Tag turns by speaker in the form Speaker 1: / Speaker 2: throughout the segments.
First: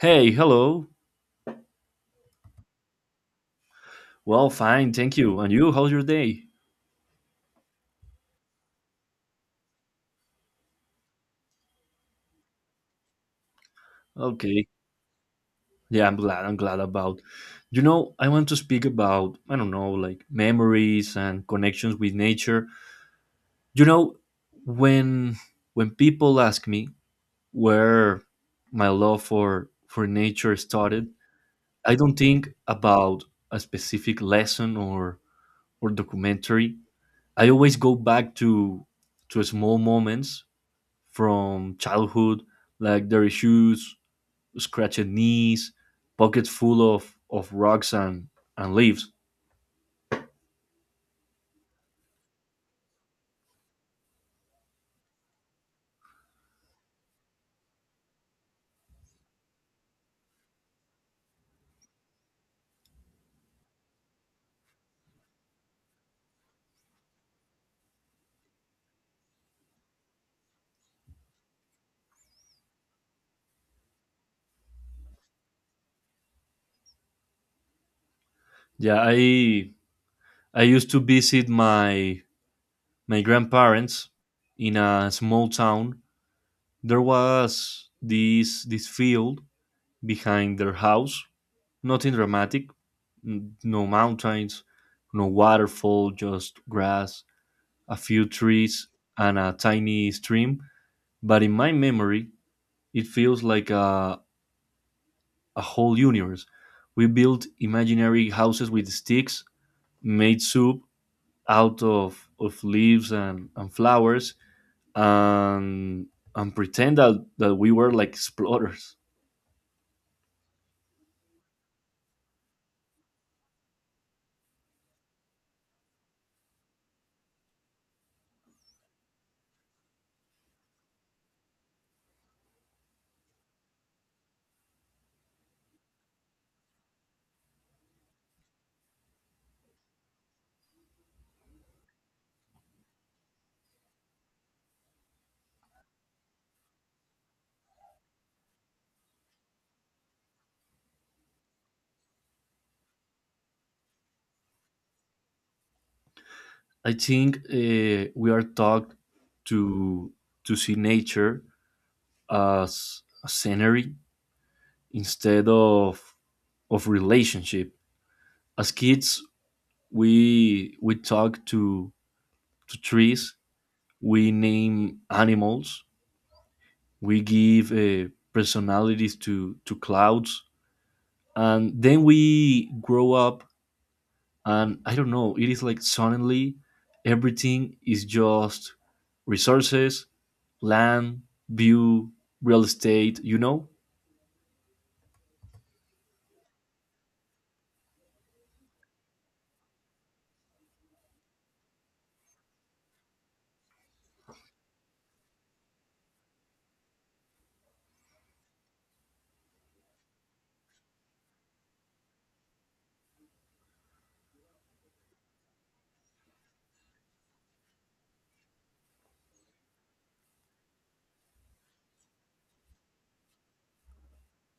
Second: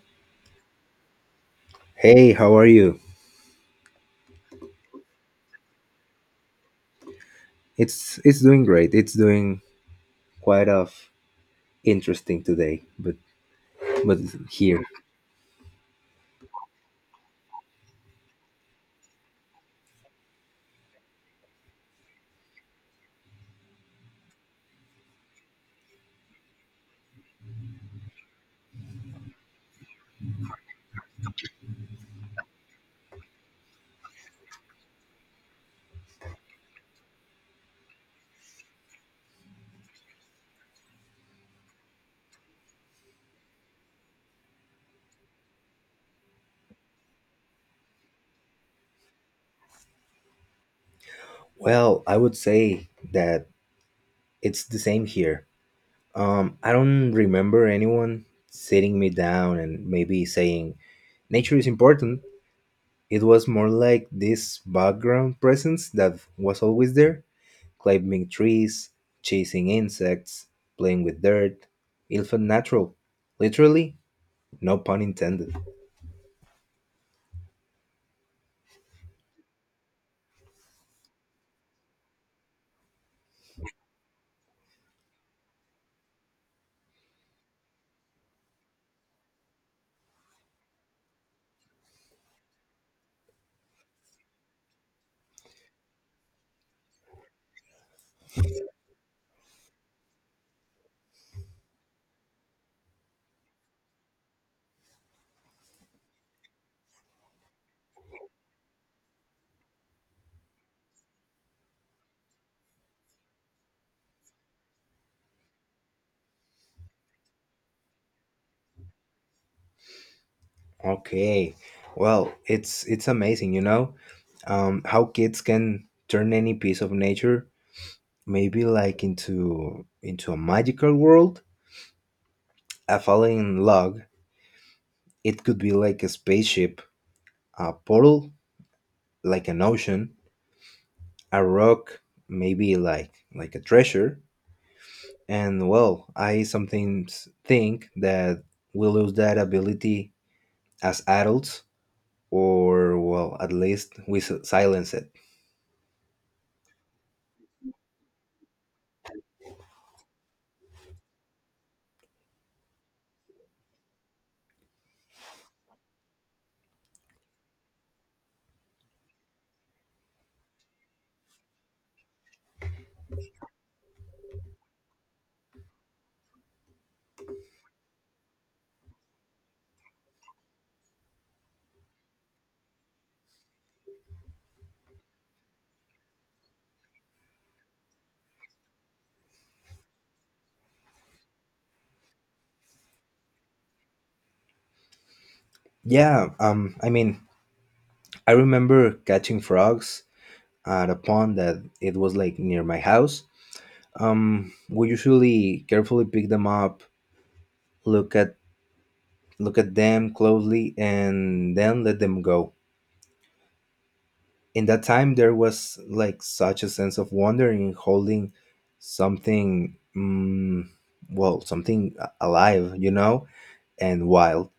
Speaker 1: Hey, hello.
Speaker 2: Hey, how are you?
Speaker 1: Well, fine, thank you. And you, how's your day?
Speaker 2: It's doing great. It's doing quite of interesting today, but
Speaker 1: Okay.
Speaker 2: here.
Speaker 1: Yeah, I'm glad. I'm glad about. I want to speak about, I don't know, like memories and connections with nature. You know, when when people ask me where my love for nature started, I don't think about a specific lesson or documentary. I always go back to small moments from childhood, like dirty shoes, scratched knees, pockets full of rocks and leaves.
Speaker 2: Well, I would say that it's the same here. I don't remember anyone sitting me down and maybe saying nature is important. It was more like this background presence that was always there, climbing trees, chasing insects, playing with dirt. It felt natural, literally, no pun intended.
Speaker 1: Yeah, I used to visit my grandparents in a small town. There was this field behind their house. Nothing dramatic, no mountains, no waterfall, just grass, a few trees, and a tiny stream. But in my memory, it feels like a whole universe. We built imaginary houses with sticks, made soup out of leaves and flowers, and, and pretend that we were like explorers.
Speaker 2: Okay. Well, it's amazing, how kids can turn any piece of nature, maybe like into a magical world. A falling log, it could be like a spaceship, a portal, like an ocean, a rock, maybe like a treasure. And well, I sometimes think that we lose that ability as adults, or well, at least we silence it.
Speaker 1: I think we are taught to, to see nature as a scenery instead of relationship. As kids, we talk to trees, we name animals, we give personalities to clouds, and then we grow up, and I don't know, it is like suddenly everything is just resources, land, view, real estate, you know?
Speaker 2: Yeah, I mean, I remember catching frogs at a pond that it was like near my house. We usually carefully pick them up, look at look at them closely, and then let them go. In that time, there was like such a sense of wonder in holding something, well, something alive, you know, and wild,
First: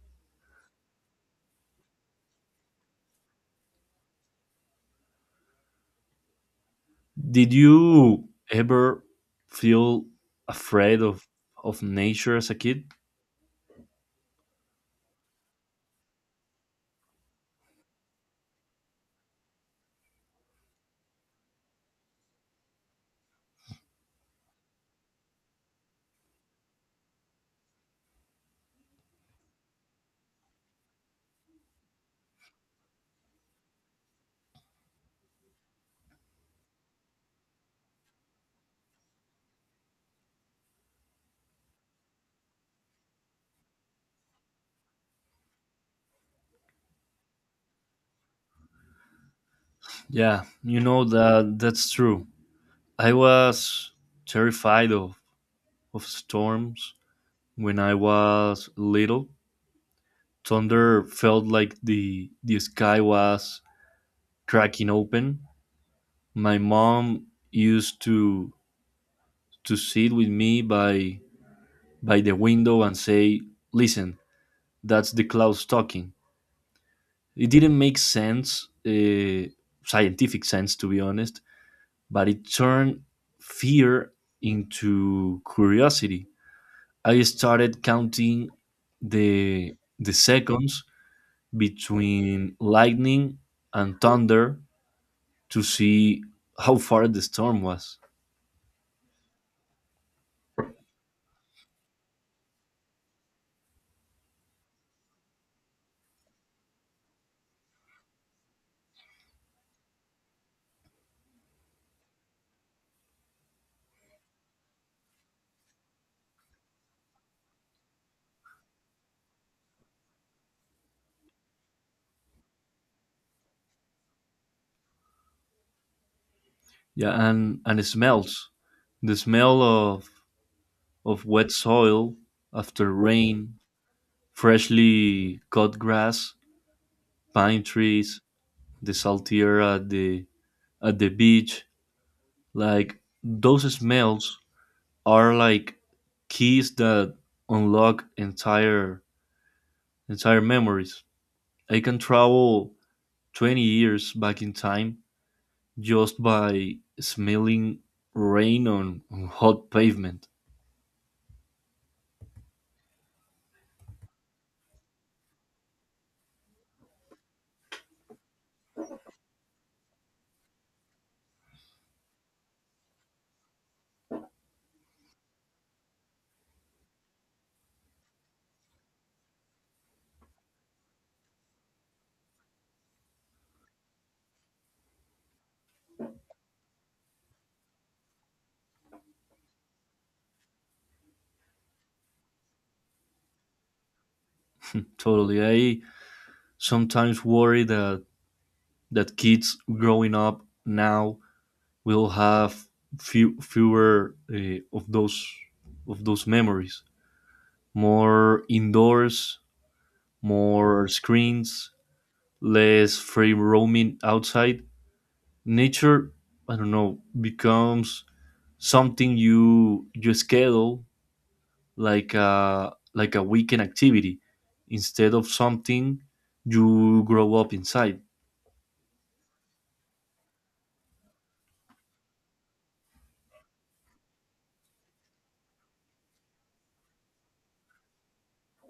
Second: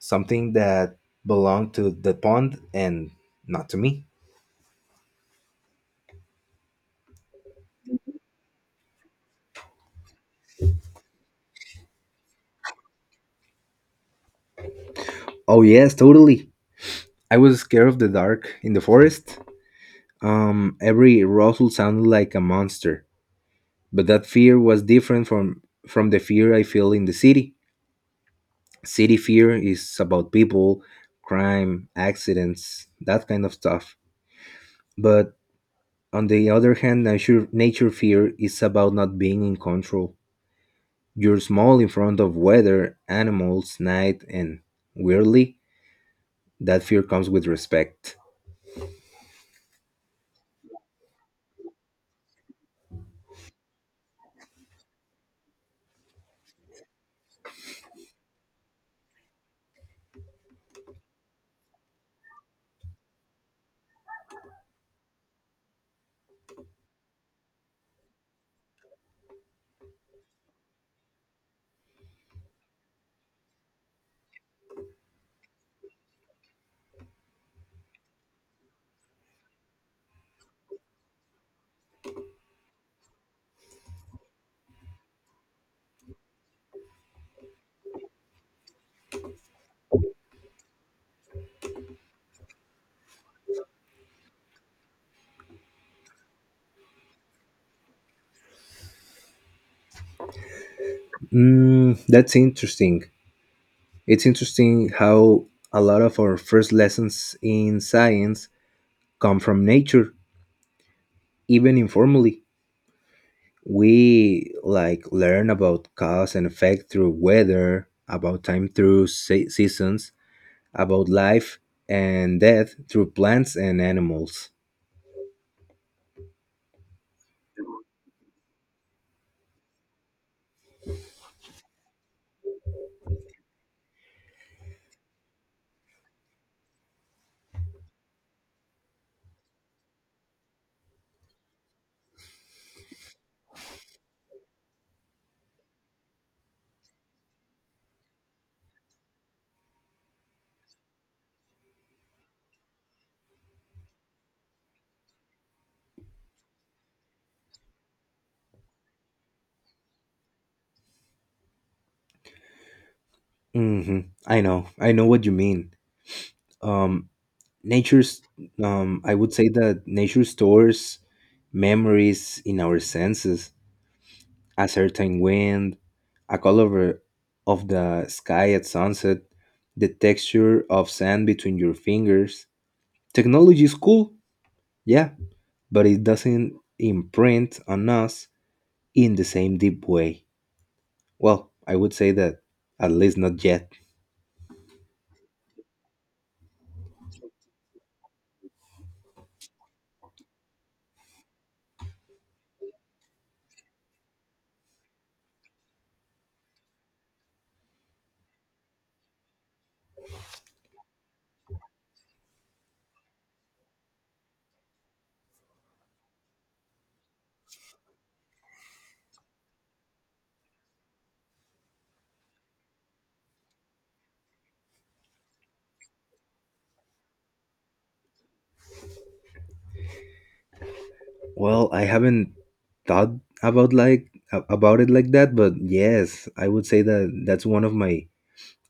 Speaker 2: something that belonged to the pond and not to me.
Speaker 1: Did you ever feel afraid of nature as a kid?
Speaker 2: Oh yes, totally. I was scared of the dark in the forest. Every rustle sounded like a monster, but that fear was different from the fear I feel in the city. City fear is about people, crime, accidents, that kind of stuff. But on the other hand, nature fear is about not being in control. You're small in front of weather, animals, night, and weirdly, that fear comes with respect.
Speaker 1: Yeah, you know, that's true. I was terrified of storms. When I was little, thunder felt like the sky was cracking open. My mom used to sit with me by the window and say, "Listen, that's the clouds talking." It didn't make sense, scientific sense to be honest, but it turned fear into curiosity. I started counting the seconds between lightning and thunder to see how far the storm was.
Speaker 2: That's interesting. It's interesting how a lot of our first lessons in science come from nature, even informally. We like learn about cause and effect through weather, about time through seasons, about life and death through plants and animals.
Speaker 1: Yeah, and smells, the smell of wet soil after rain, freshly cut grass, pine trees, the salty air at the beach, like those smells are like keys that unlock entire memories. I can travel 20 years back in time just by smelling rain on hot pavement.
Speaker 2: Hmm, I know what you mean. Um, nature's, I would say that nature stores memories in our senses. A certain wind, a color of the sky at sunset, the texture of sand between your fingers. Technology is cool, yeah, but it doesn't imprint on us in the same deep way. Well, I would say that, at least not yet.
Speaker 1: Totally. I sometimes worry that kids growing up now will have fewer of those memories. More indoors, more screens, less free roaming outside. Nature, I don't know, becomes something you schedule like a weekend activity instead of something you grow up inside.
Speaker 2: Well, I haven't thought about about it like that, but yes, I would say that that's one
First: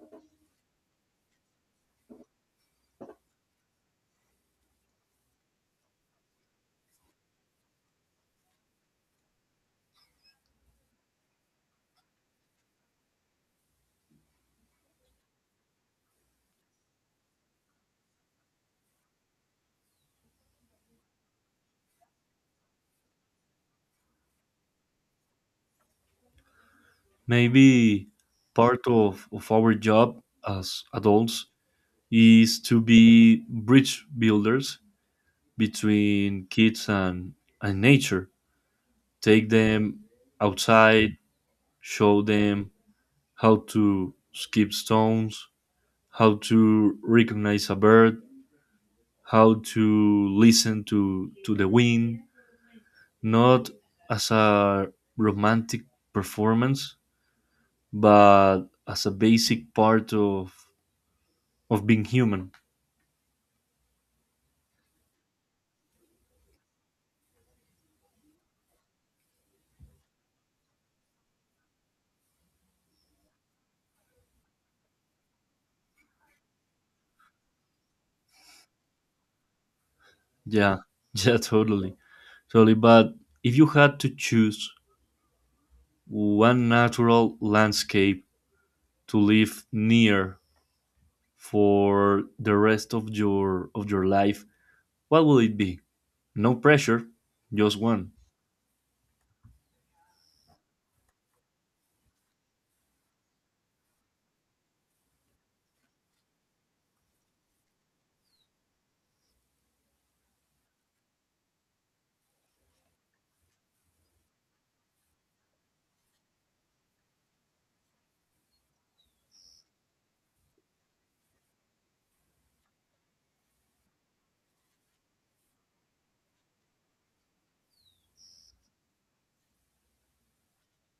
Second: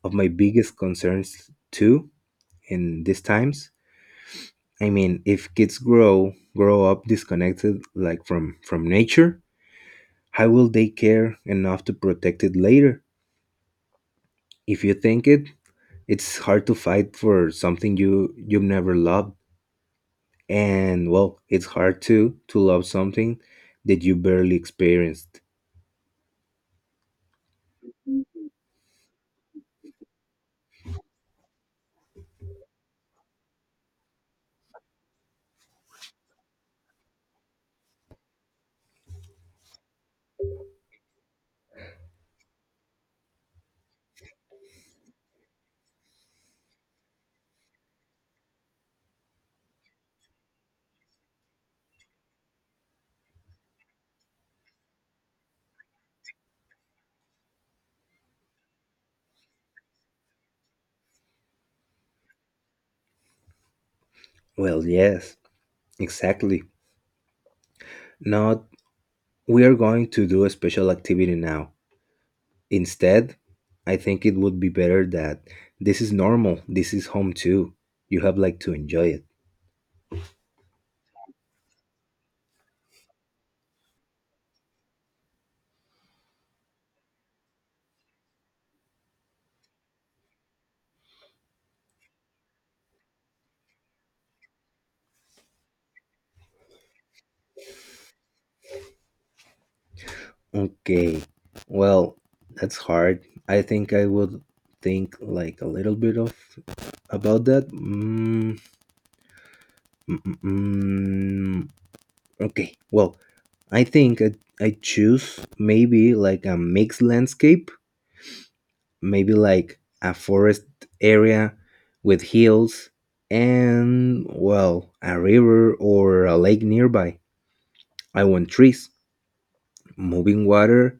Speaker 2: of my biggest concerns too in these times. I mean, if kids grow up disconnected like from nature, how will they care enough to protect it later? If you think it, it's hard to fight for something you've never loved, and well, it's hard to love something that you barely experienced.
Speaker 1: Maybe part of our job as adults is to be bridge builders between kids and nature. Take them outside, show them how to skip stones, how to recognize a bird, how to listen to the wind, not as a romantic performance, but as a basic part of being human.
Speaker 2: Well, yes, exactly. Not we are going to do a special activity now. Instead, I think it would be better that this is normal. This is home too. You have like to enjoy it.
Speaker 1: Yeah, yeah, totally, totally. But if you had to choose one natural landscape to live near for the rest of your life, what will it be? No pressure, just one.
Speaker 2: Okay. Well, that's hard. I think I would think like a little bit of about that. Mm, mm, mm. Okay. Well, I think I choose maybe like a mixed landscape, maybe like a forest area with hills and well, a river or a lake nearby. I want trees, moving water,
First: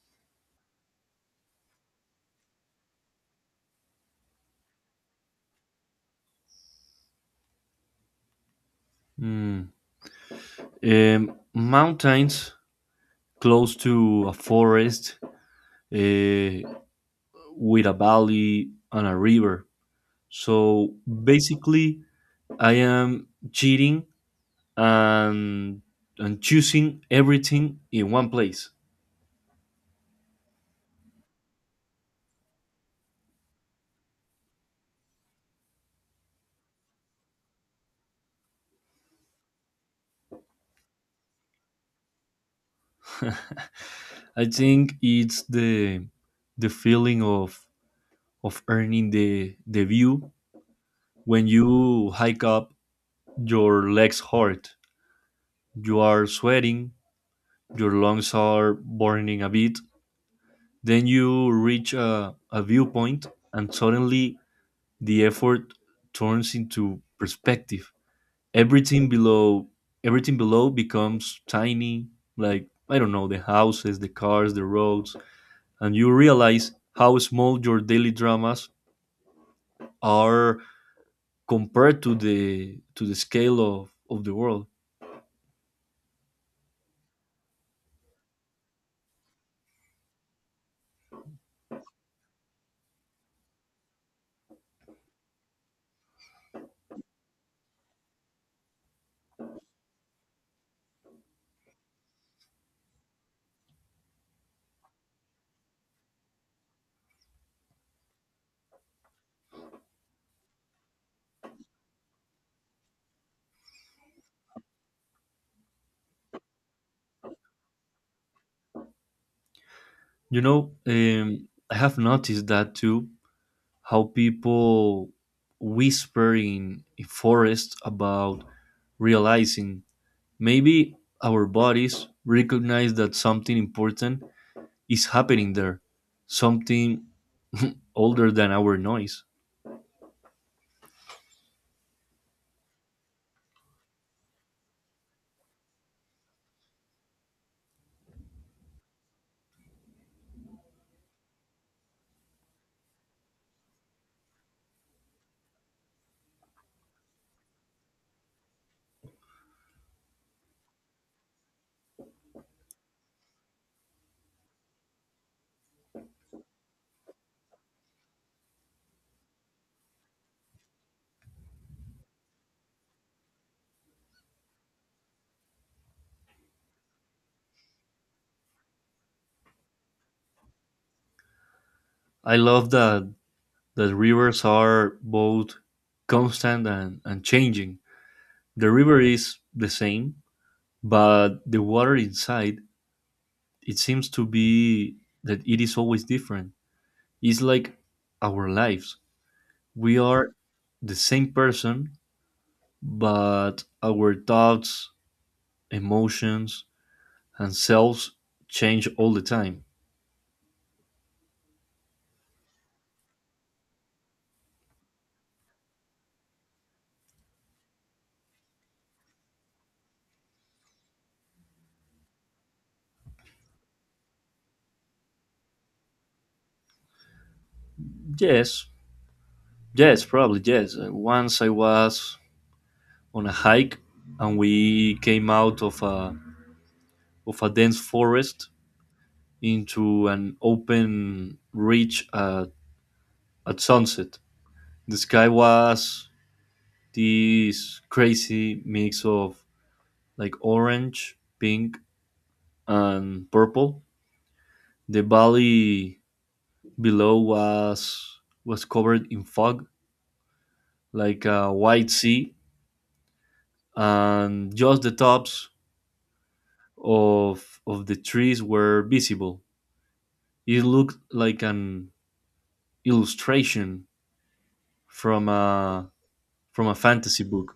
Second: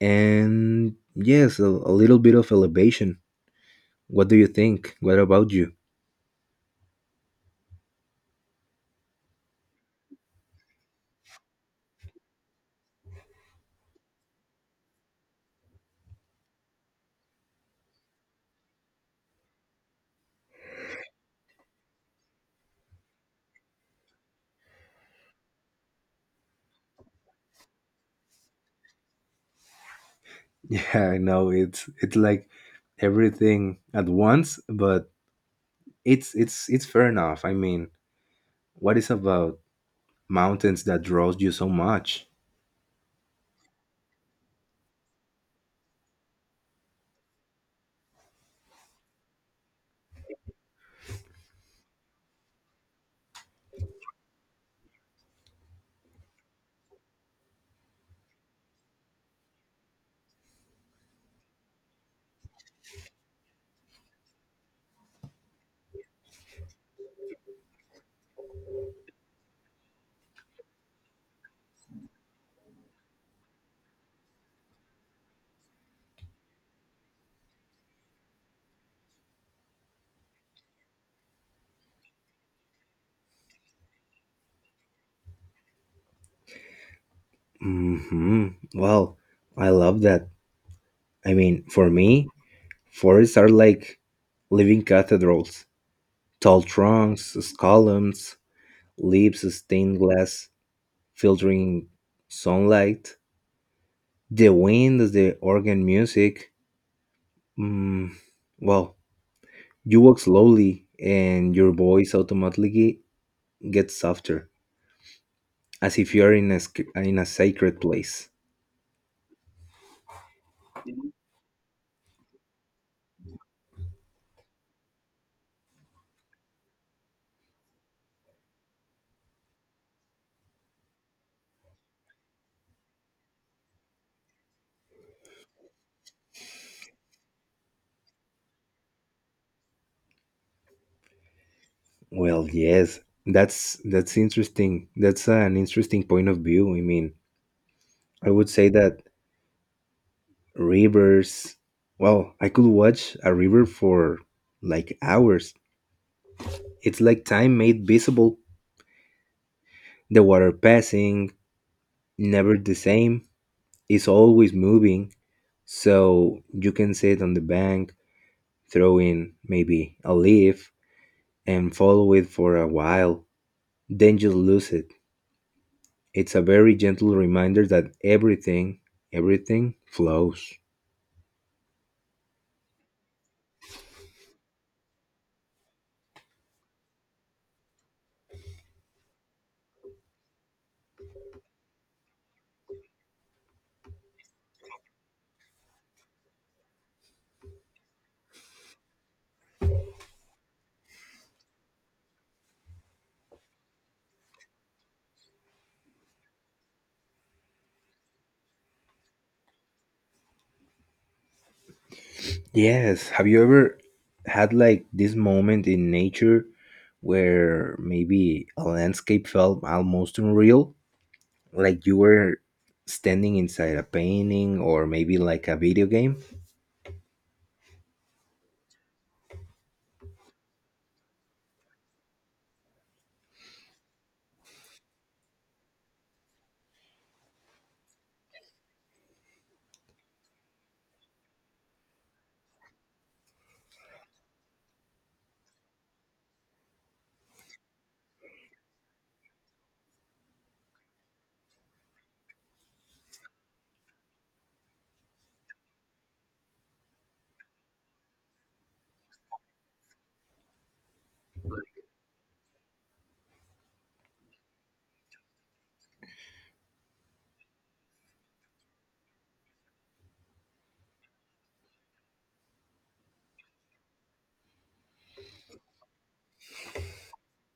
Speaker 2: and yes, a little bit of elevation. What do you think? What about you?
Speaker 1: Mm. Mountains close to a forest, uh, with a valley and a river. So basically, I am cheating and and choosing everything in one place.
Speaker 2: Yeah, I know it's like everything at once, but it's fair enough. I mean, what is about mountains that draws you so much?
Speaker 1: I think it's the feeling of earning the view. When you hike up, your legs hurt, you are sweating, your lungs are burning a bit, then you reach a viewpoint, and suddenly the effort turns into perspective. Everything below Everything below becomes tiny, like I don't know, the houses, the cars, the roads, and you realize how small your daily dramas are compared to the scale of the world.
Speaker 2: Hmm. Well, I love that. I mean, for me, forests are like living cathedrals. Tall trunks, columns, leaves, stained glass, filtering sunlight. The wind, the organ music. Mm, well, You walk slowly, and your voice automatically gets softer, as if you are in a in a sacred place.
Speaker 1: You know, I have noticed that too, how people whisper in a forest. About realizing, maybe our bodies recognize that something important is happening there, something older than our noise.
Speaker 2: Well, yes, that's interesting. That's an interesting point of view. I mean, I would say that rivers. Well, I could watch a river for like hours. It's like time made visible. The water passing, never the same. It's always moving, so you can sit on the bank. Throw in, maybe, a leaf and follow it for a while. Then just lose it. It's a very gentle reminder that everything flows.
Speaker 1: I love that that rivers are both constant and changing. The river is the same, but the water inside it seems to be that it is always different. It's like our lives. We are the same person, but our thoughts, emotions, and selves change all the time.
Speaker 2: Yes. Have you ever had like this moment in nature where maybe a landscape felt almost unreal? Like you were standing inside a painting or maybe like a video game?
Speaker 1: Yes, yes, probably yes. Once I was on a hike and we came out of a dense forest into an open reach at sunset. The sky was this crazy mix of like orange, pink, and purple. The valley below was covered in fog, like a white sea, and just the tops of the trees were visible. It looked like an illustration from a fantasy book.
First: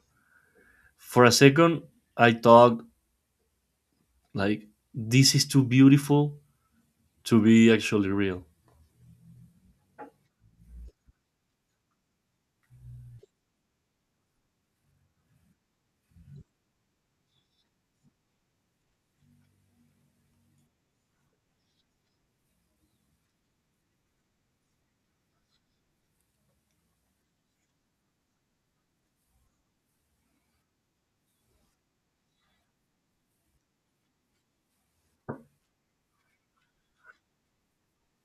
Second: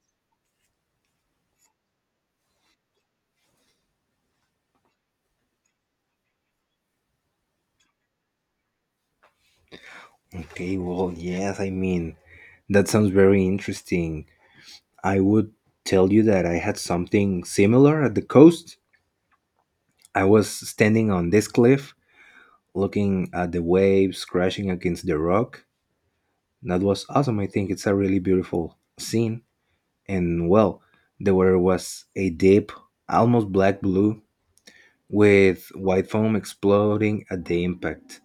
Speaker 1: For a second, I thought like this is too beautiful to be actually real.
Speaker 2: Okay, well, yes, I mean, that sounds very interesting. I would tell you that I had something similar at the coast. I was standing on this cliff, looking at the waves crashing against the rock. That was awesome. I think it's a really beautiful scene. And well, the water was a deep, almost black blue, with white foam exploding at the impact.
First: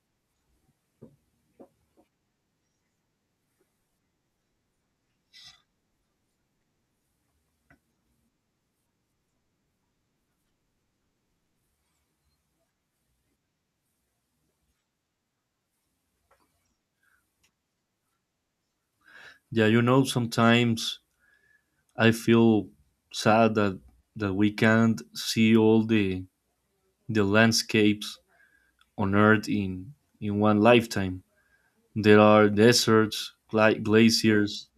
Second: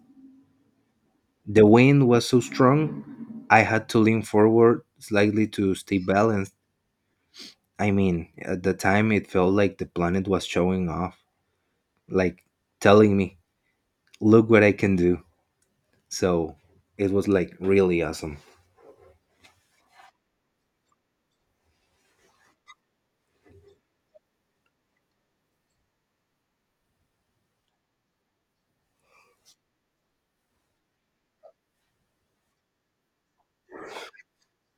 Speaker 2: The wind was so strong, I had to lean forward slightly to stay balanced. I mean, at the time, it felt like the planet was showing off, like telling me, look what I can do. So it was like really awesome.
Speaker 1: Yeah, you know, sometimes I feel sad that we can't see all the landscapes on Earth in one lifetime. There are deserts, glaciers,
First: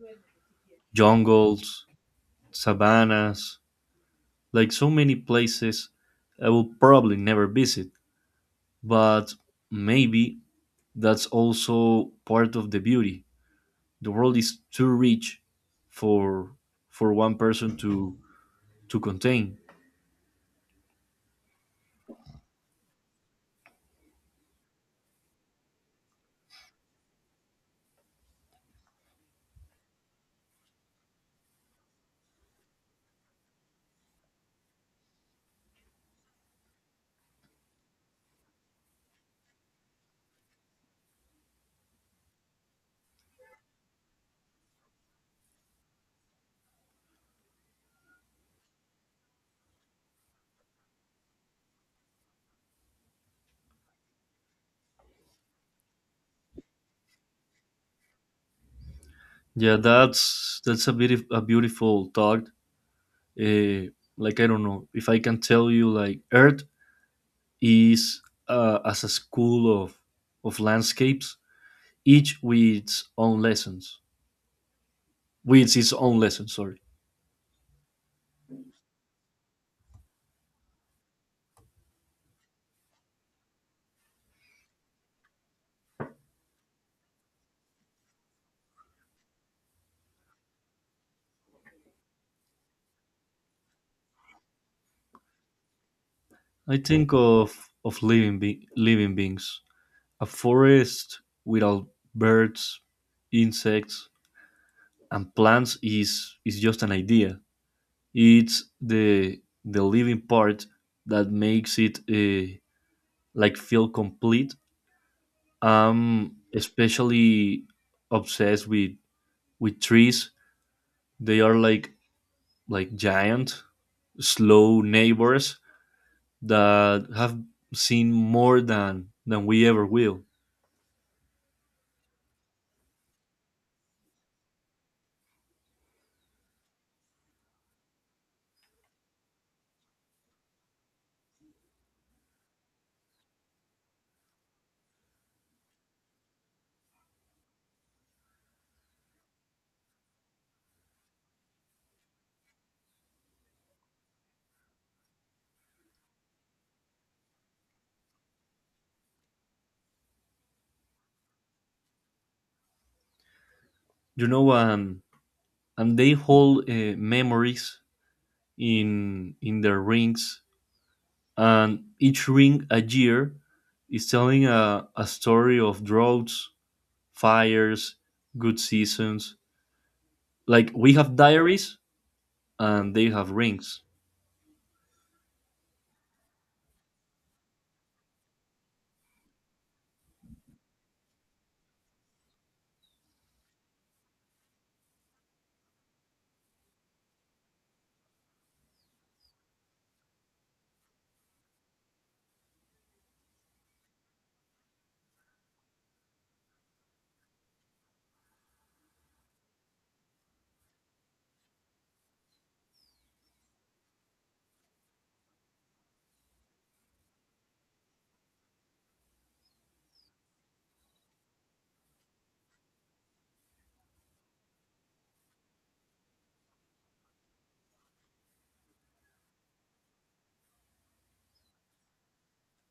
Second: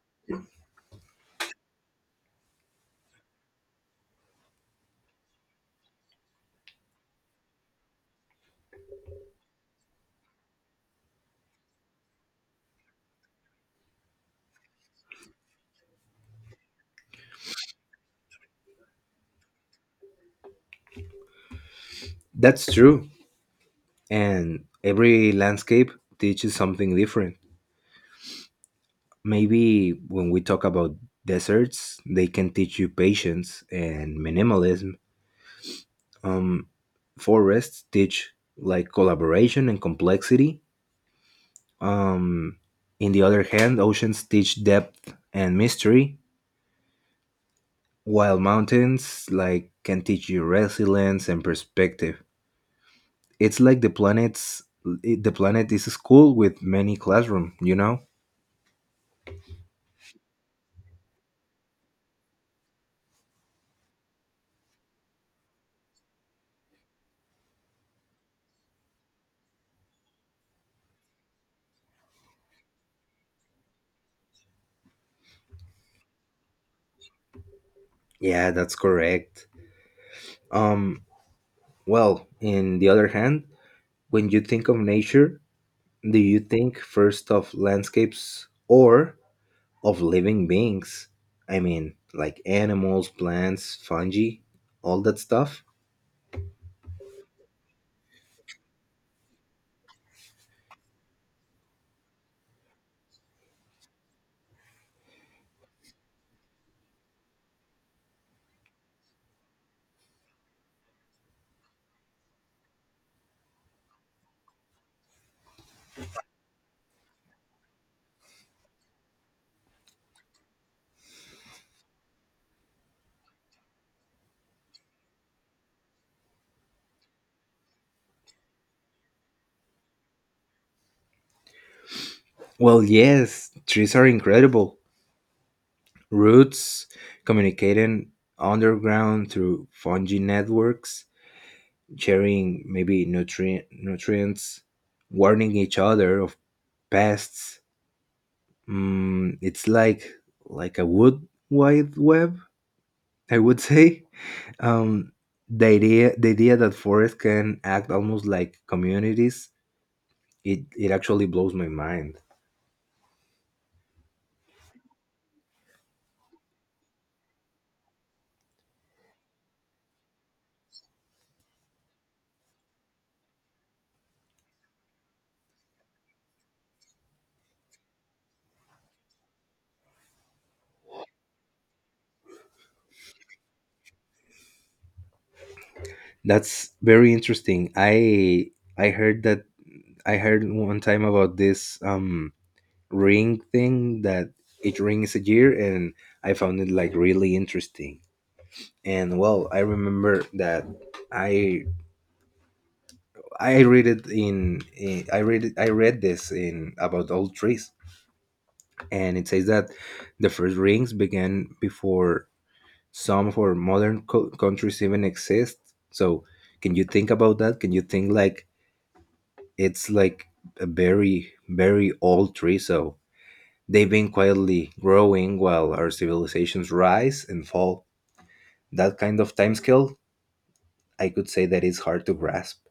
Speaker 1: jungles, savannas, like so many places I will probably never visit. But maybe that's also part of the beauty. The world is too rich for for one person to contain.
Speaker 2: That's true. And every landscape teaches something different. Maybe when we talk about deserts, they can teach you patience and minimalism. Um, forests teach like collaboration and complexity. Um, in the other hand, oceans teach depth and mystery, while mountains like can teach you resilience and perspective. It's like the planet is a school with many classroom, you know?
Speaker 1: Yeah, that's a bit of a beautiful thought. Uh, like I don't know if I can tell you like Earth is as a school of landscapes, each with its own lessons. With its own lesson. Sorry,
Speaker 2: Yeah, that's correct. Um well, in the other hand, when you think of nature, do you think first of landscapes or of living beings? I mean, like animals, plants, fungi, all that stuff?
Speaker 1: I think of living living beings. A forest without birds, insects, and plants is just an idea. It's the living part that makes it like feel complete. I'm especially obsessed with trees. They are like giant, slow neighbors that have seen more than we ever will.
Speaker 2: Well, yes, trees are incredible. Roots communicating underground through fungi networks sharing maybe nutrients, warning each other of pests. Mm, it's like a wood wide web, I would say. Um, the idea the idea that forests can act almost like communities, it actually blows my mind.
Speaker 1: You know, and they hold memories in their rings, and each ring, a year, is telling a story of droughts, fires, good seasons. Like we have diaries and they have rings.
Speaker 2: That's very interesting. I heard that I heard one time about this ring thing that it rings a year and I found it like really interesting. And well, I remember that i I read it in, I read this in about old trees, and it says that the first rings began before some of our modern countries even exist. So can you think about that? Can you think like it's like a very old tree? So they've been quietly growing while our civilizations rise and fall. That kind of time scale, I could say that is hard to grasp.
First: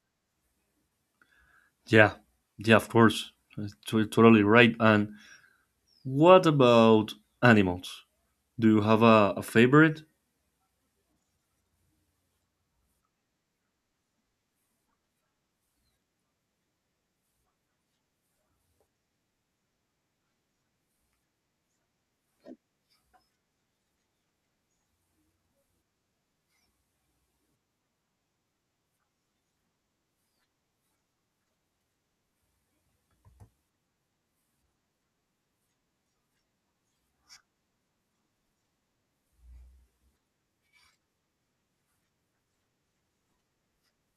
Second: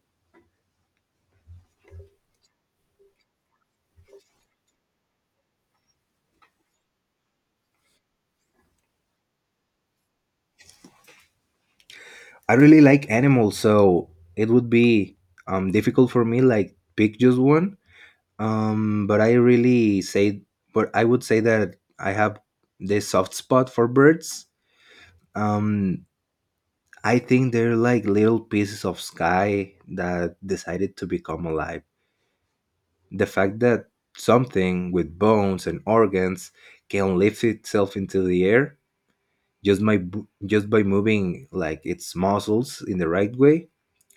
Speaker 1: Yeah, yeah, of course. That's totally right. And what about animals? Do you have a favorite?
Speaker 2: I really like animals, so it would be difficult for me like pick just one. Um, but I really say, but I would say that I have this soft spot for birds. Um, I think they're like little pieces of sky that decided to become alive. The fact that something with bones and organs can lift itself into the air just by just by moving like its muscles in the right way,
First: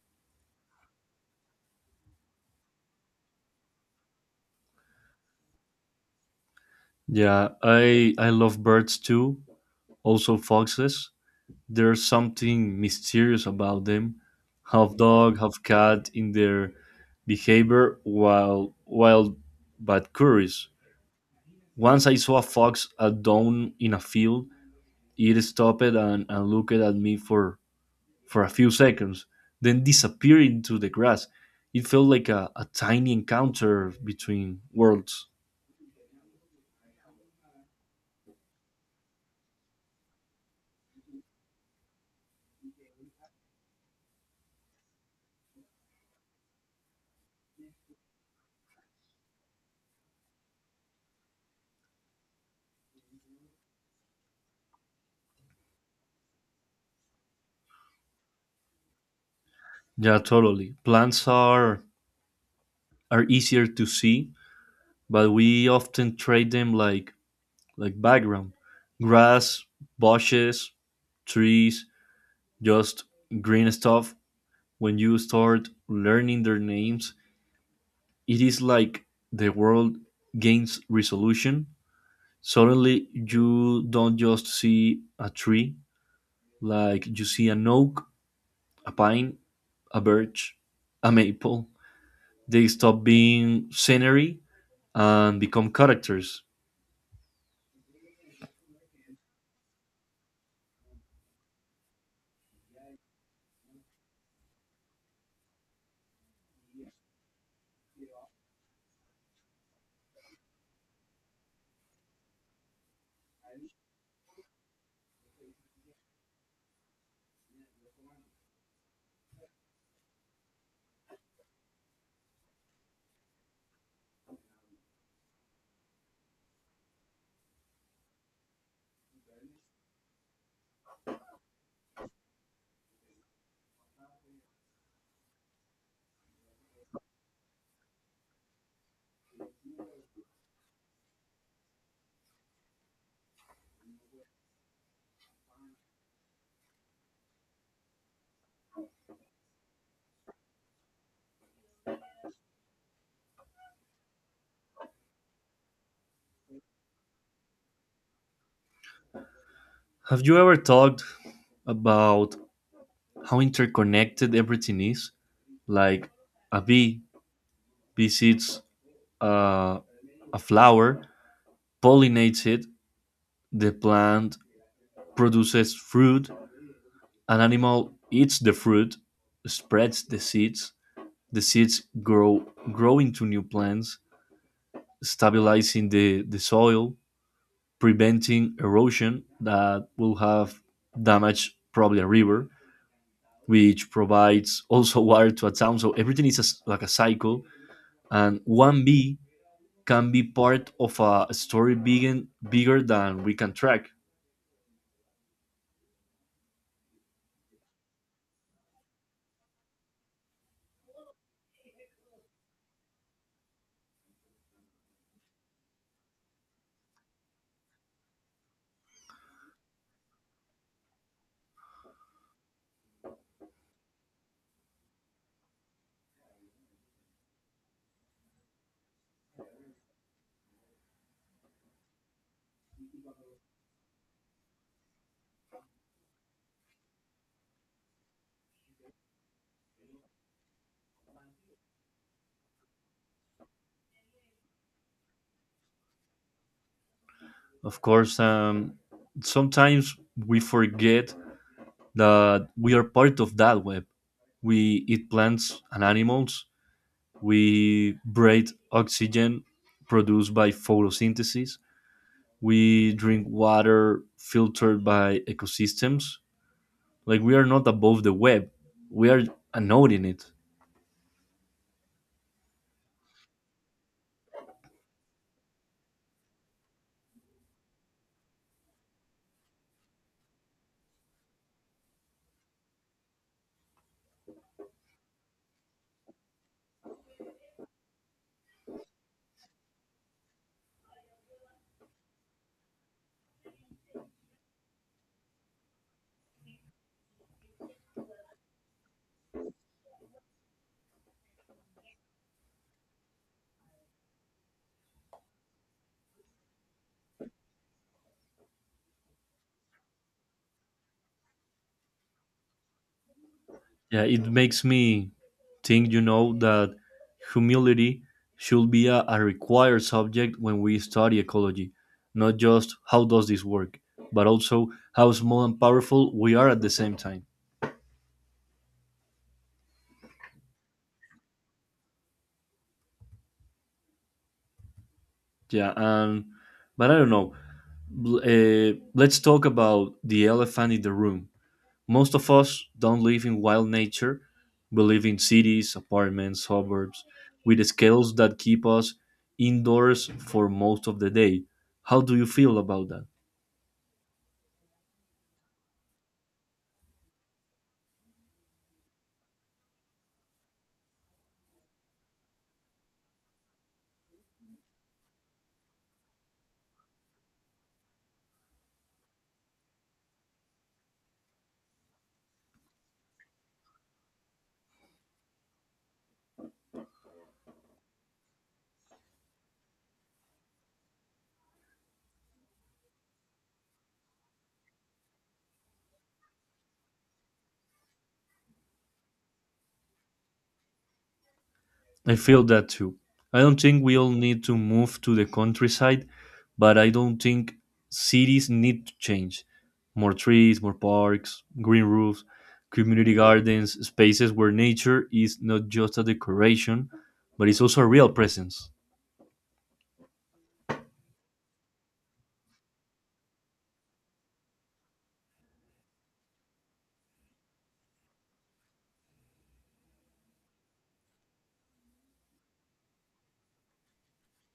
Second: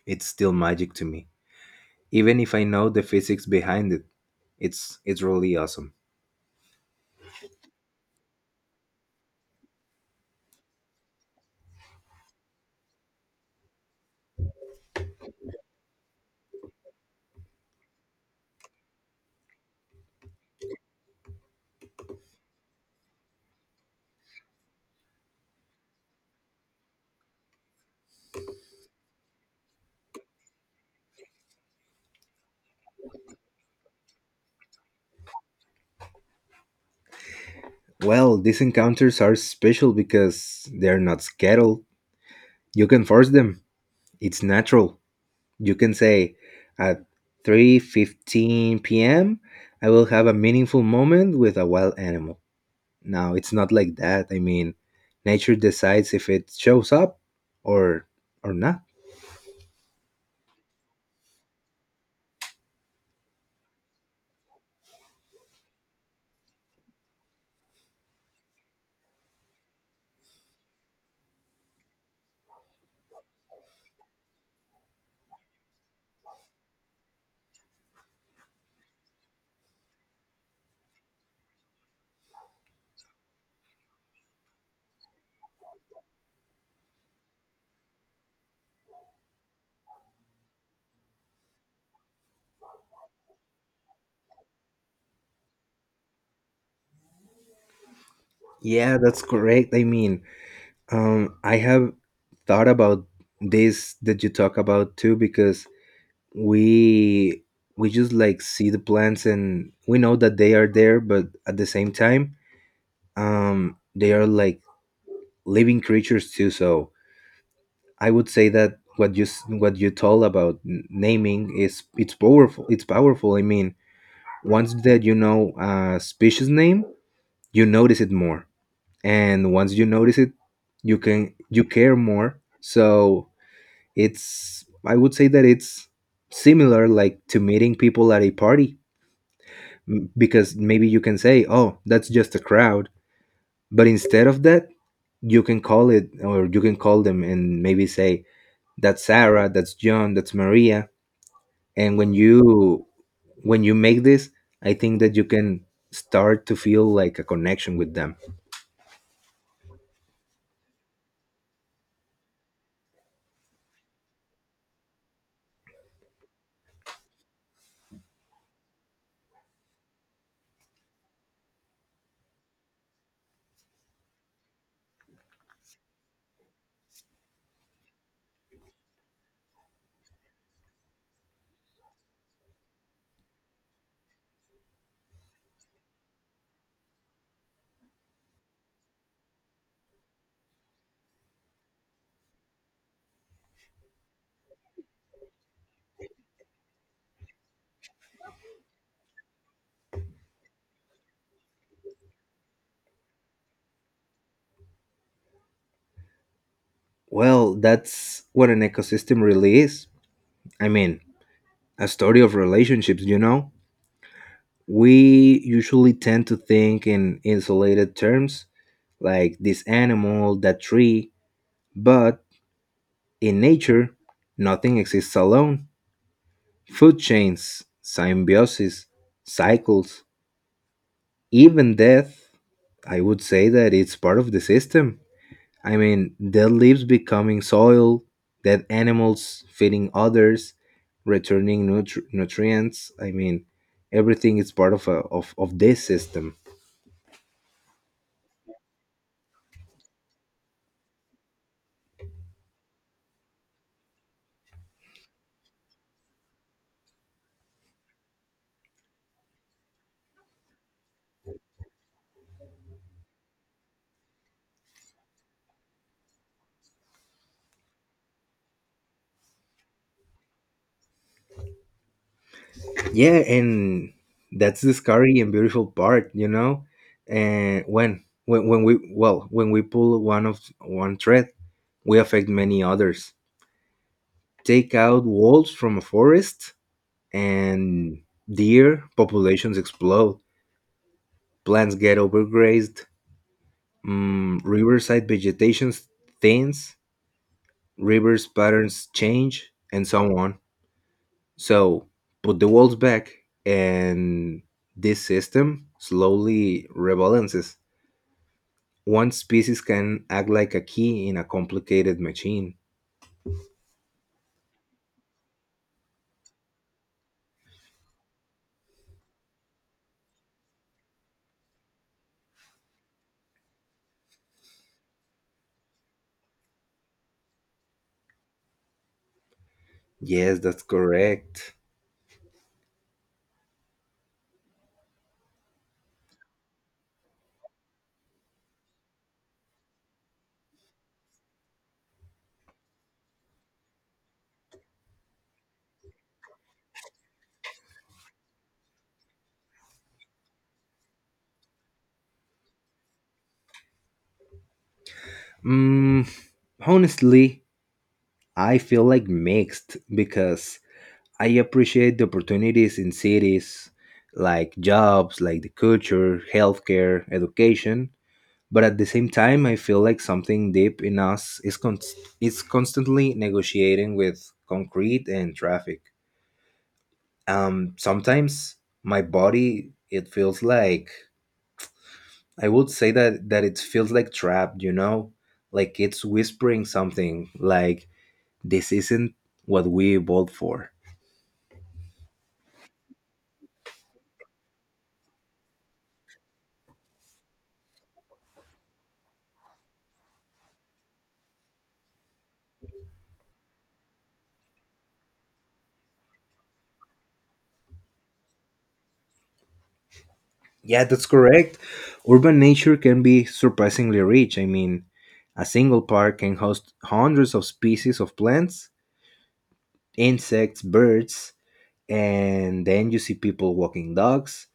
Speaker 2: it's still magic to me, even if I know the physics behind it. It's really awesome.
Speaker 1: Yeah, I love birds too. Also foxes. There's something mysterious about them. Half dog, half cat in their behavior, while wild but curious. Once I saw a fox at dawn in a field. It stopped and looked at me for a few seconds, then disappeared into the grass. It felt like a tiny encounter between worlds.
Speaker 2: Well, these encounters are special because they're not scheduled. You can force them. It's natural. You can say at 3:15 p.m. I will have a meaningful moment with a wild animal. Now, it's not like that. I mean, nature decides if it shows up or or not.
Speaker 1: Yeah, totally. Plants are easier to see, but we often trade them like background grass, bushes, trees, just green stuff. When you start learning their names, it is like the world gains resolution. Suddenly you don't just see a tree, like you see an oak, a pine, a birch, a maple. They stop being scenery and become characters.
Speaker 2: Yeah, that's correct. I mean, I have thought about this that you talk about too because we we just like see the plants and we know that they are there, but at the same time, they are like living creatures too. So I would say that what you told about naming is it's powerful. It's powerful. I mean, once that you know a species name, you notice it more, and once you notice it, you care more. So it's, I would say that it's similar like to meeting people at a party. Because maybe you can say, oh, that's just a crowd, but instead of that, you can call it or you can call them and maybe say that's Sarah, that's John, that's Maria. And when you make this, I think that you can start to feel like a connection with them.
Speaker 1: Have you ever talked about how interconnected everything is? Like a bee visits uh, a flower, pollinates it, the plant produces fruit, an animal eats the fruit, spreads the seeds grow into new plants, stabilizing the soil, preventing erosion that will have damaged probably a river, which provides also water to a town. So everything is a s like a cycle, and one bee can be part of a story bigger, bigger than we can track.
Speaker 2: Well, that's what an ecosystem really is. I mean, a story of relationships, you know. We usually tend to think in insulated terms, like this animal, that tree, but in nature, nothing exists alone. Food chains, symbiosis, cycles, even death, I would say that it's part of the system. I mean, dead leaves becoming soil, dead animals feeding others, returning nutrients. I mean, everything is part of, of this system.
Speaker 1: Of course, sometimes we forget that we are part of that web. We eat plants and animals. We breathe oxygen produced by photosynthesis. We drink water filtered by ecosystems. Like we are not above the web. We are a node in it.
Speaker 2: Yeah, and that's the scary and beautiful part, you know. And when we pull one of one thread, we affect many others. Take out wolves from a forest, and deer populations explode. Plants get overgrazed. Mm, riverside vegetation thins. Rivers patterns change, and so on. So put the walls back, and this system slowly rebalances. One species can act like a key in a complicated machine.
Speaker 1: Yeah, it makes me think, you know, that humility should be a required subject when we study ecology, not just how does this work, but also how small and powerful we are at the same time.
Speaker 2: Yes, that's correct.
Speaker 1: Yeah, and but I don't know. Let's talk about the elephant in the room. Most of us don't live in wild nature. We live in cities, apartments, suburbs, with scales that keep us indoors for most of the day. How do you feel about that?
Speaker 2: Mm, Honestly, I feel like mixed because I appreciate the opportunities in cities like jobs, like the culture, healthcare, education, but at the same time I feel like something deep in us is constantly negotiating with concrete and traffic. Sometimes my body it feels like I would say that it feels like trapped, you know, like it's whispering something like this isn't what we evolved for.
Speaker 1: I feel that too. I don't think we all need to move to the countryside, but I don't think cities need to change. More trees, more parks, green roofs, community gardens, spaces where nature is not just a decoration, but it's also a real presence.
Speaker 2: Yeah, that's correct. Urban nature can be surprisingly rich. I mean, a single park can host hundreds of species of plants, insects, birds. And then you see people walking dogs,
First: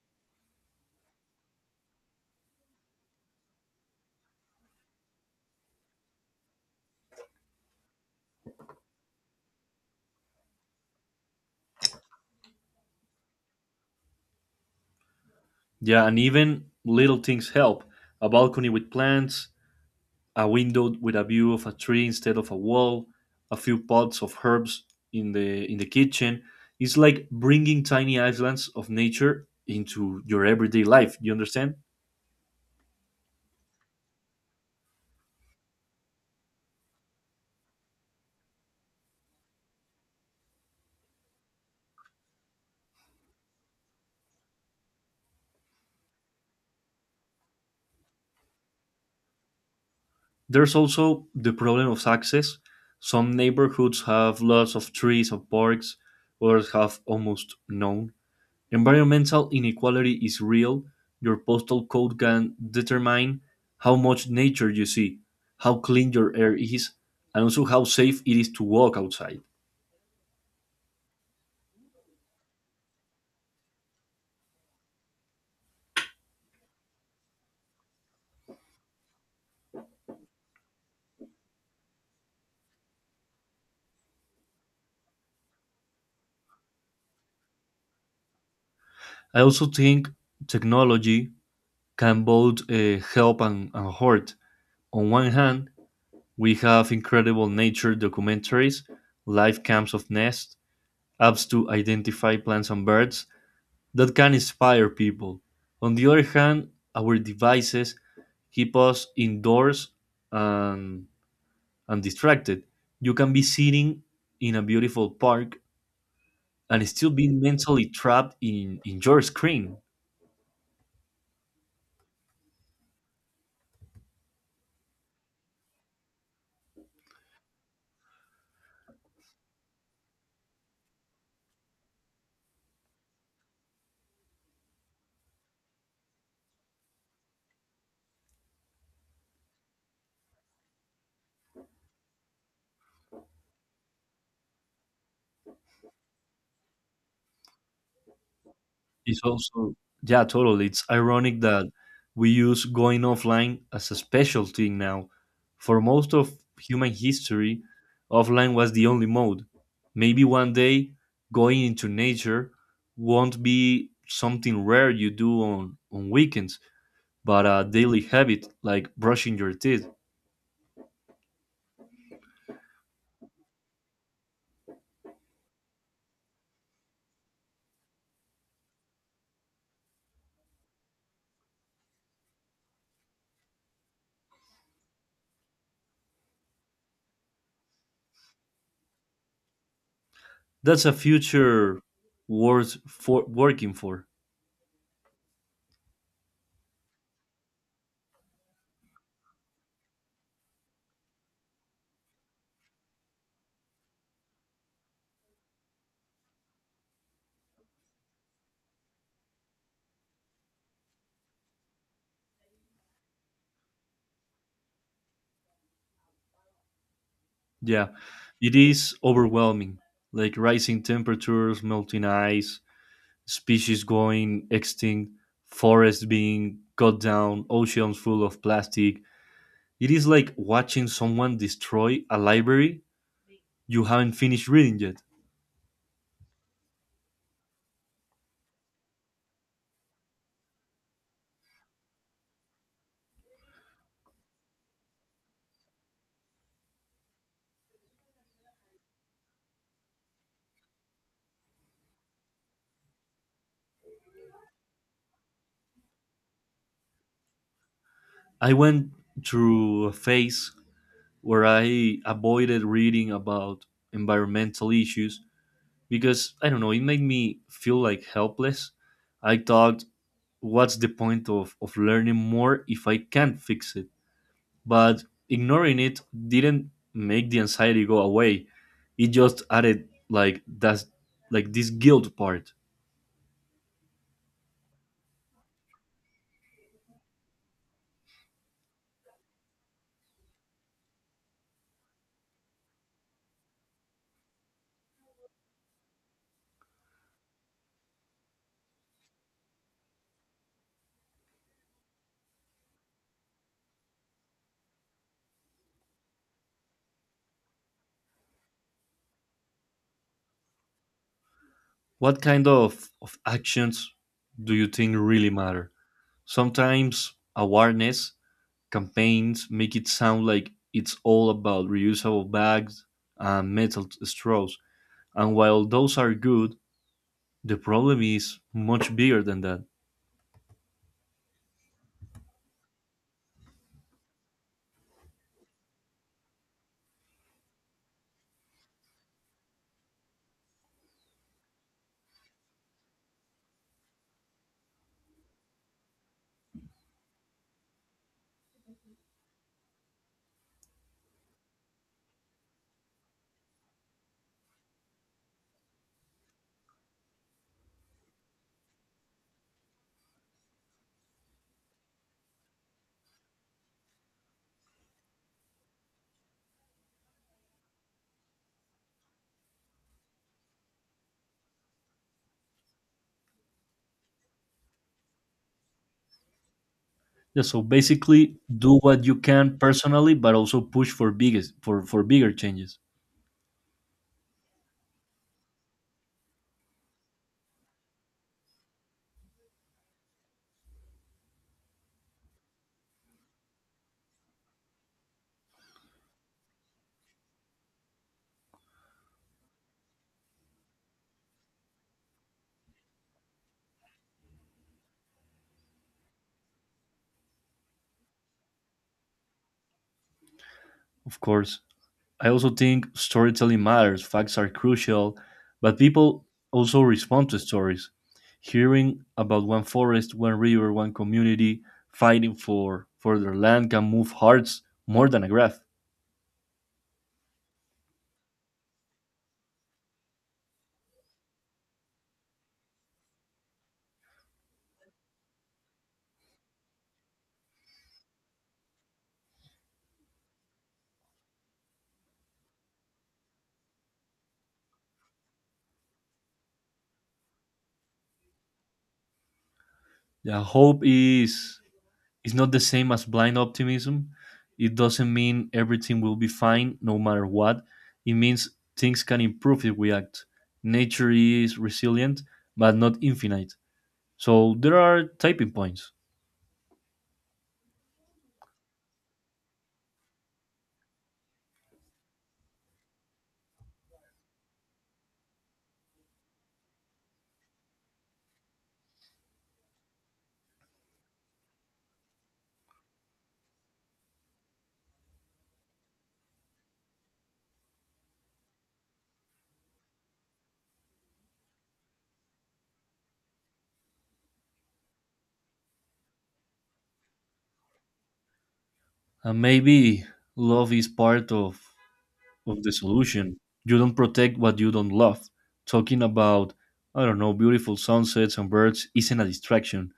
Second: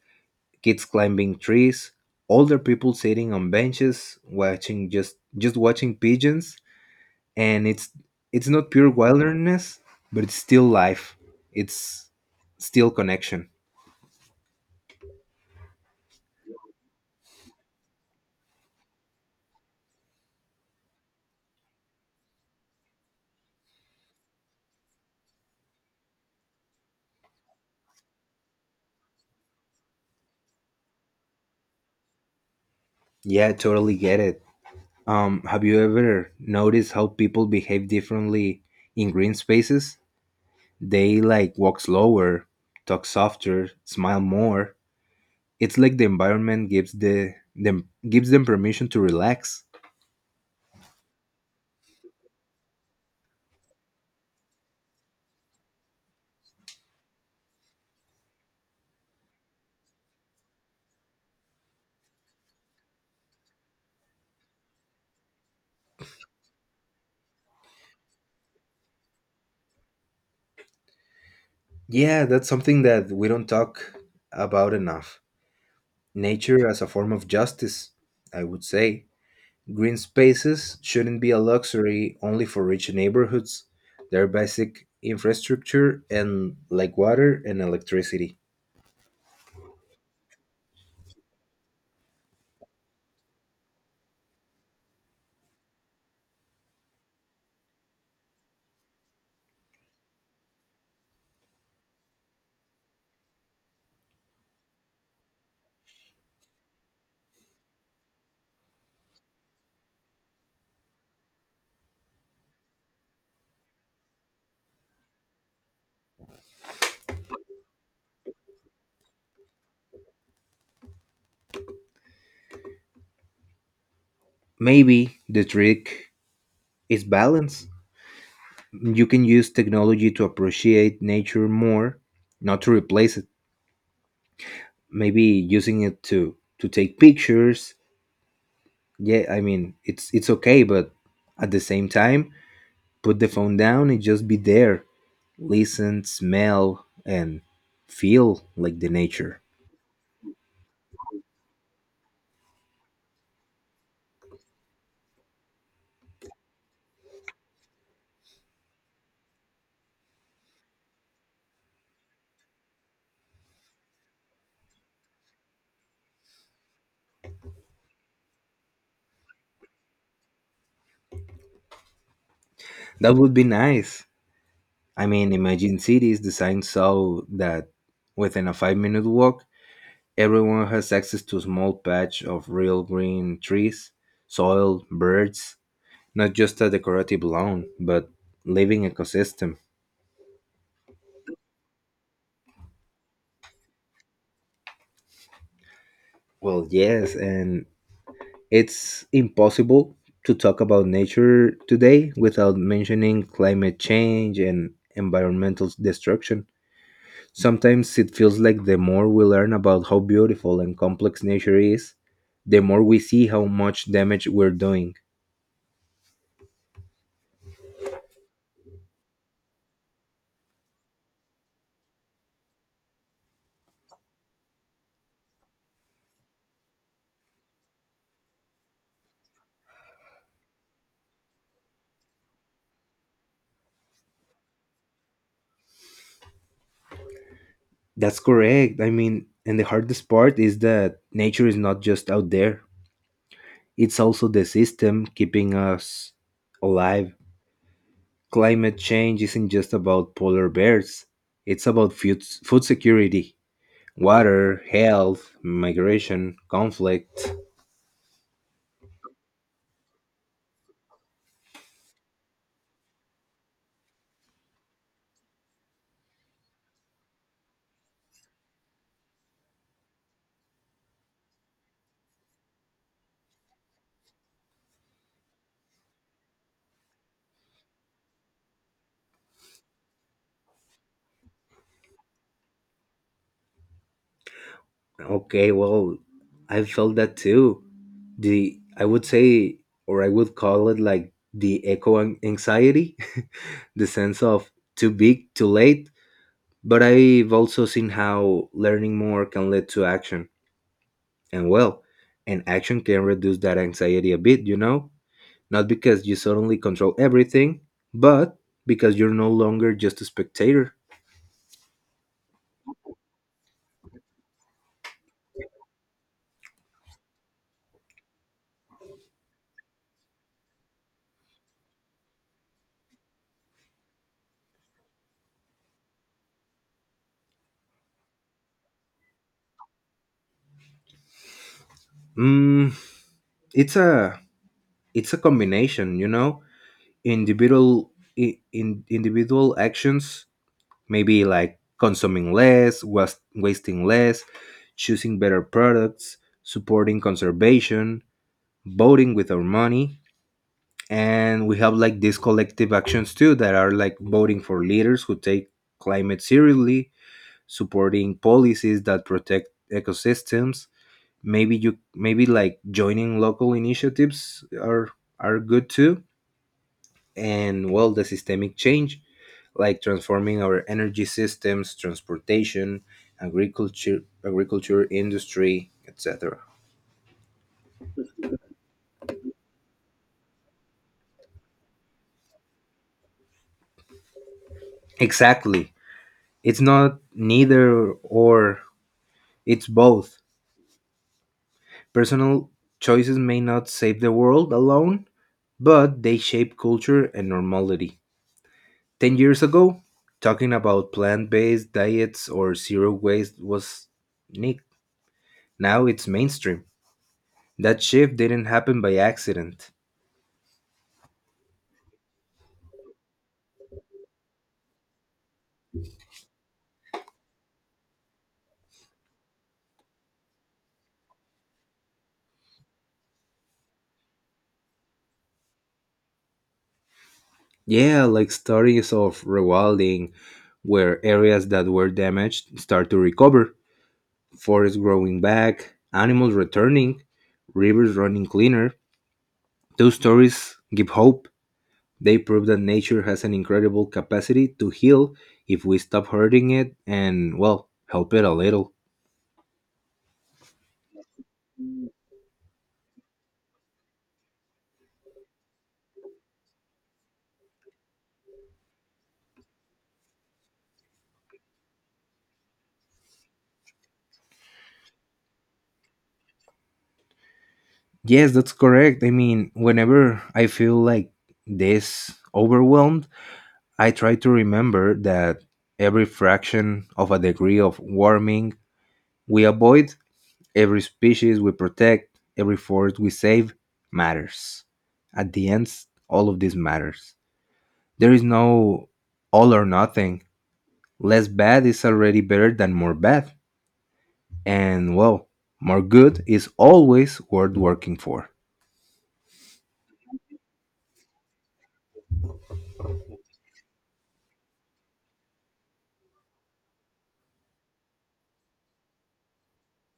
Speaker 2: kids climbing trees, older people sitting on benches watching, just watching pigeons. And it's not pure wilderness, but it's still life. It's still connection.
Speaker 1: Yeah, and even little things help. A balcony with plants, a window with a view of a tree instead of a wall, a few pots of herbs in the kitchen. It's like bringing tiny islands of nature into your everyday life, you understand?
Speaker 2: Yeah, I totally get it. Have you ever noticed how people behave differently in green spaces? They like walk slower, talk softer, smile more. It's like the environment gives them permission to relax.
Speaker 1: There's also the problem of access. Some neighborhoods have lots of trees or parks, others have almost none. Environmental inequality is real. Your postal code can determine how much nature you see, how clean your air is, and also how safe it is to walk outside.
Speaker 2: Yeah, that's something that we don't talk about enough. Nature as a form of justice, I would say. Green spaces shouldn't be a luxury only for rich neighborhoods. They're basic infrastructure and like water and electricity.
Speaker 1: I also think technology can both help and hurt. On one hand, we have incredible nature documentaries, live cams of nests, apps to identify plants and birds that can inspire people. On the other hand, our devices keep us indoors and, and distracted. You can be sitting in a beautiful park and still be mentally trapped in your screen.
Speaker 2: Maybe the trick is balance. You can use technology to appreciate nature more, not to replace it. Maybe using it to take pictures. Yeah, I mean it's okay, but at the same time, put the phone down and just be there, listen, smell, and feel like the
Speaker 1: It's
Speaker 2: nature.
Speaker 1: also, yeah, totally. It's ironic that we use going offline as a special thing now. For most of human history, offline was the only mode. Maybe one day going into nature won't be something rare you do on weekends but a daily habit like brushing your teeth.
Speaker 2: That would be nice. I mean, imagine cities designed so that within a 5-minute walk everyone has access to a small patch of real green, trees, soil, birds, not just a decorative lawn, but living ecosystem.
Speaker 1: That's a future worth for working for.
Speaker 2: Well, yes, and it's impossible to talk about nature today without mentioning climate change and environmental destruction. Sometimes it feels like the more we learn about how beautiful and complex nature is, the more we see how much damage we're doing.
Speaker 1: Yeah, it is overwhelming, like rising temperatures, melting ice, species going extinct, forests being cut down, oceans full of plastic. It is like watching someone destroy a library you haven't finished reading yet.
Speaker 2: That's correct. I mean, and the hardest part is that nature is not just out there, it's also the system keeping us alive. Climate change isn't just about polar bears, it's about food, food security, water, health, migration, conflict.
Speaker 1: I went through a phase where I avoided reading about environmental issues because I don't know, it made me feel like helpless. I thought, what's the point of learning more if I can't fix it? But ignoring it didn't make the anxiety go away. It just added like that's like this guilt part.
Speaker 2: Okay, well, I felt that too. The, I would say, or I would call it like the anxiety, the sense of too big, too late. But I've also seen how learning more can lead to action, and well, and action can reduce that anxiety a bit, you know. Not because you suddenly control everything, but because you're no longer just a spectator.
Speaker 1: What kind of actions do you think really matter? Sometimes awareness campaigns make it sound like it's all about reusable bags and metal straws. And while those are good, the problem is much bigger than that.
Speaker 2: Mm, it's a it's a combination, you know. Individual, in individual actions, maybe like consuming less, wasting less, choosing better products, supporting conservation, voting with our money, and we have like these collective actions too that are like voting for leaders who take climate seriously, supporting policies that protect ecosystems. Maybe like joining local initiatives are good too. And well, the systemic change, like transforming our energy systems, transportation, agriculture industry, etc.
Speaker 1: Yeah, so basically do what you can personally, but also push for bigger changes.
Speaker 2: Exactly. It's not neither or, it's both. Personal choices may not save the world alone, but they shape culture and normality. 10 years ago, talking about plant based diets or zero waste was unique. Now it's mainstream. That shift didn't happen by accident.
Speaker 1: Of course. I also think storytelling matters, facts are crucial, but people also respond to stories. Hearing about one forest, one river, one community fighting for their land can move hearts more than a graph.
Speaker 2: Yeah, like stories of rewilding, where areas that were damaged start to recover, forests growing back, animals returning, rivers running cleaner. Those stories give hope. They prove that nature has an incredible capacity to heal if we stop hurting it and, well, help it a little.
Speaker 1: Yeah, hope is it's not the same as blind optimism. It doesn't mean everything will be fine no matter what. It means things can improve if we act. Nature is resilient, but not infinite. So there are typing points.
Speaker 2: Yes, that's correct. I mean, whenever I feel like this overwhelmed, I try to remember that every fraction of a degree of warming we avoid, every species we protect, every forest we save matters. At the end, all of this matters. There is no all or nothing. Less bad is already better than more bad. And well, more good is always worth working for.
Speaker 1: And maybe love is part of the solution. You don't protect what you don't love. Talking about, I don't know, beautiful sunsets and birds isn't a distraction.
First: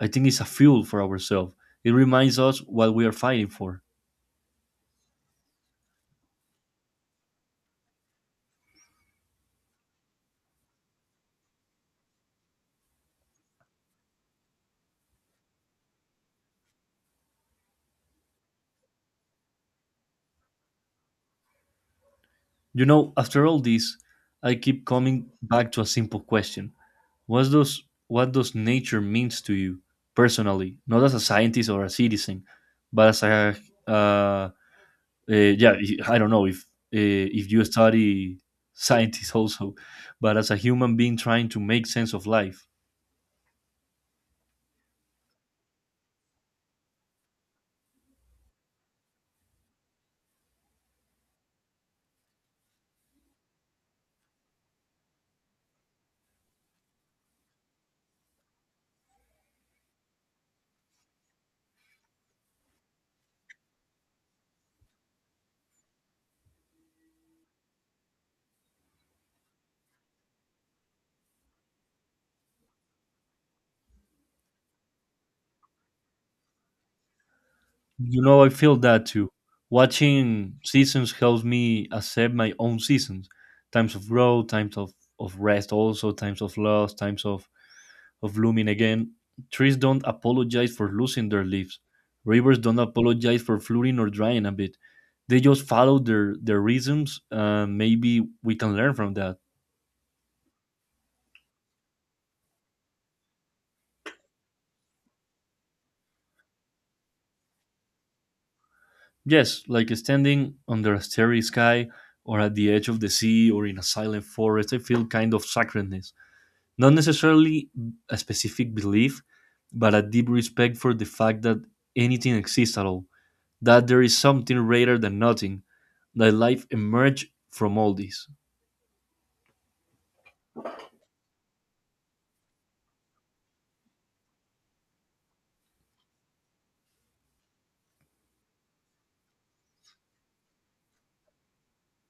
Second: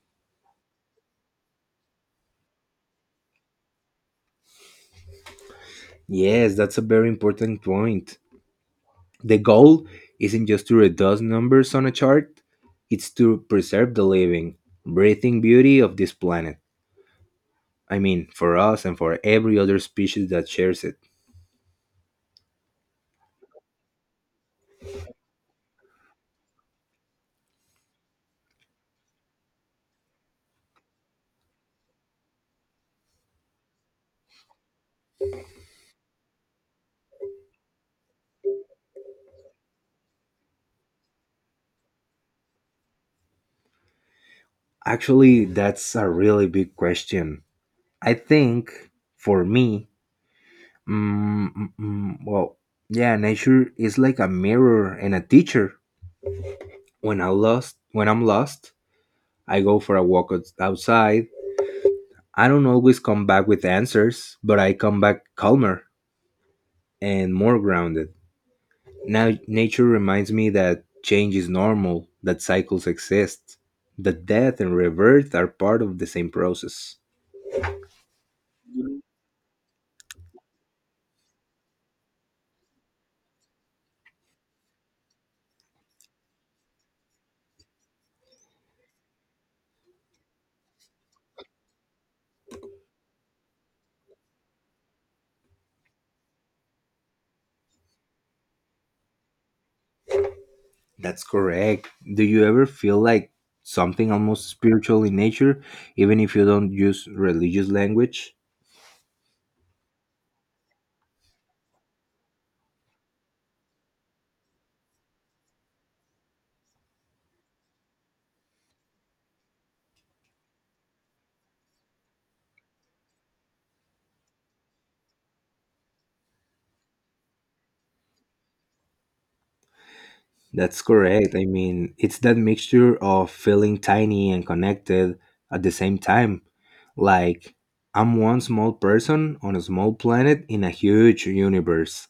Speaker 1: I think it's a fuel for ourselves. It reminds us what we are fighting for.
Speaker 2: Yes, that's a very important point. The goal isn't just to reduce numbers on a chart, it's to preserve the living, breathing beauty of this planet. I mean, for us and for every other species that shares it.
Speaker 1: You know, after all this, I keep coming back to a simple question. What does what does nature means to you personally, not as a scientist or a citizen, but as a uh, yeah, I don't know if you study scientists also, but as a human being trying to make sense of life.
Speaker 2: Actually, that's a really big question. I think for me, well, yeah, nature is like a mirror and a teacher. When I'm lost, I go for a walk outside. I don't always come back with answers, but I come back calmer and more grounded. Now, nature reminds me that change is normal, that cycles exist, that death and rebirth are part of the same process.
Speaker 1: You know, I feel that too. Watching seasons helps me accept my own seasons, times of growth, times of rest, also times of loss, times of blooming again. Trees don't apologize for losing their leaves. Rivers don't apologize for flooding or drying a bit. They just follow their rhythms. Maybe we can learn from that.
Speaker 2: That's correct. Do you ever feel like something almost spiritual in nature, even if you don't use religious language?
Speaker 1: Yes, like standing under a starry sky or at the edge of the sea or in a silent forest, I feel kind of sacredness. Not necessarily a specific belief, but a deep respect for the fact that anything exists at all, that there is something greater than nothing, that life emerged from all this.
Speaker 2: That's correct. I mean, it's that mixture of feeling tiny and connected at the same time. Like, I'm one small person on a small planet in a huge universe.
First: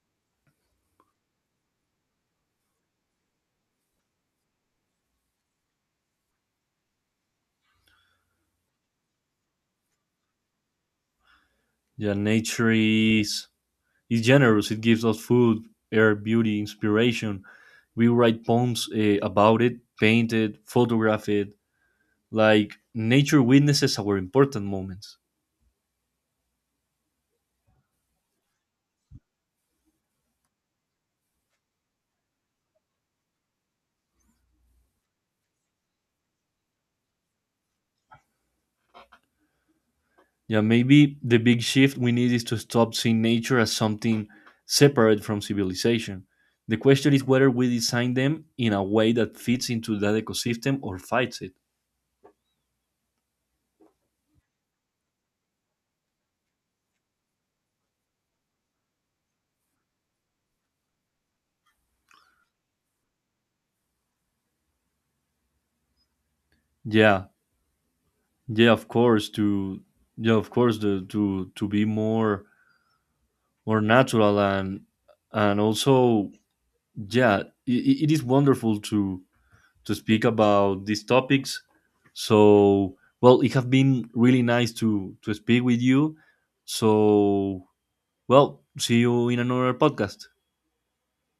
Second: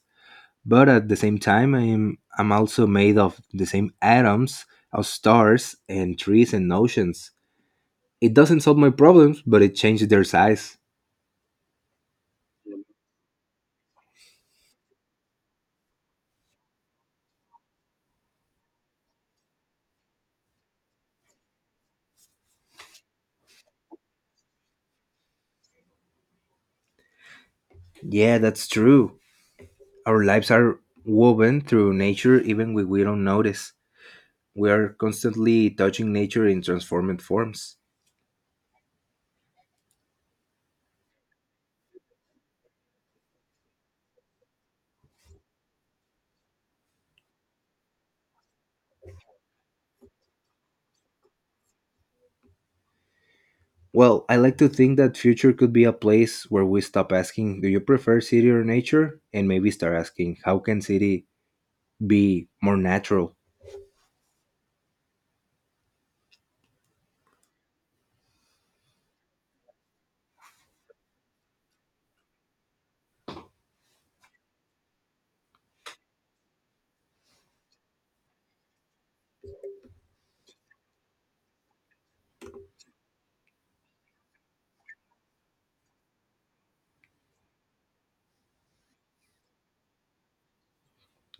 Speaker 2: But at the same time I'm also made of the same atoms of stars and trees and oceans. It doesn't solve my problems, but it changes their size.
Speaker 1: Yeah, nature is generous. It gives us food, air, beauty, inspiration. We write poems about it, paint it, photograph it. Like nature witnesses our important moments.
Speaker 2: Yeah, that's true. Our lives are woven through nature even when we don't notice. We are constantly touching nature in transformed forms.
Speaker 1: Yeah, maybe the big shift we need is to stop seeing nature as something separate from civilization. The question is whether we design them in a way that fits into that ecosystem or fights it.
Speaker 2: Well, I like to think that future could be a place where we stop asking do you prefer city or nature, and maybe start asking how can city be more natural.
Speaker 1: Yeah, yeah, of course. To Yeah, of course. To be more more natural and also yeah it is wonderful to speak about these topics, so well it have been really nice to speak with you, so well, see you in another podcast.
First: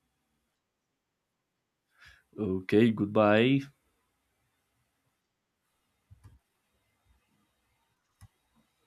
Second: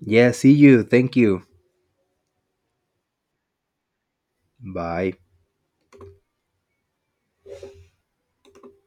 Speaker 2: Yeah, see you, thank you.
Speaker 1: Okay, goodbye.
Speaker 2: Bye.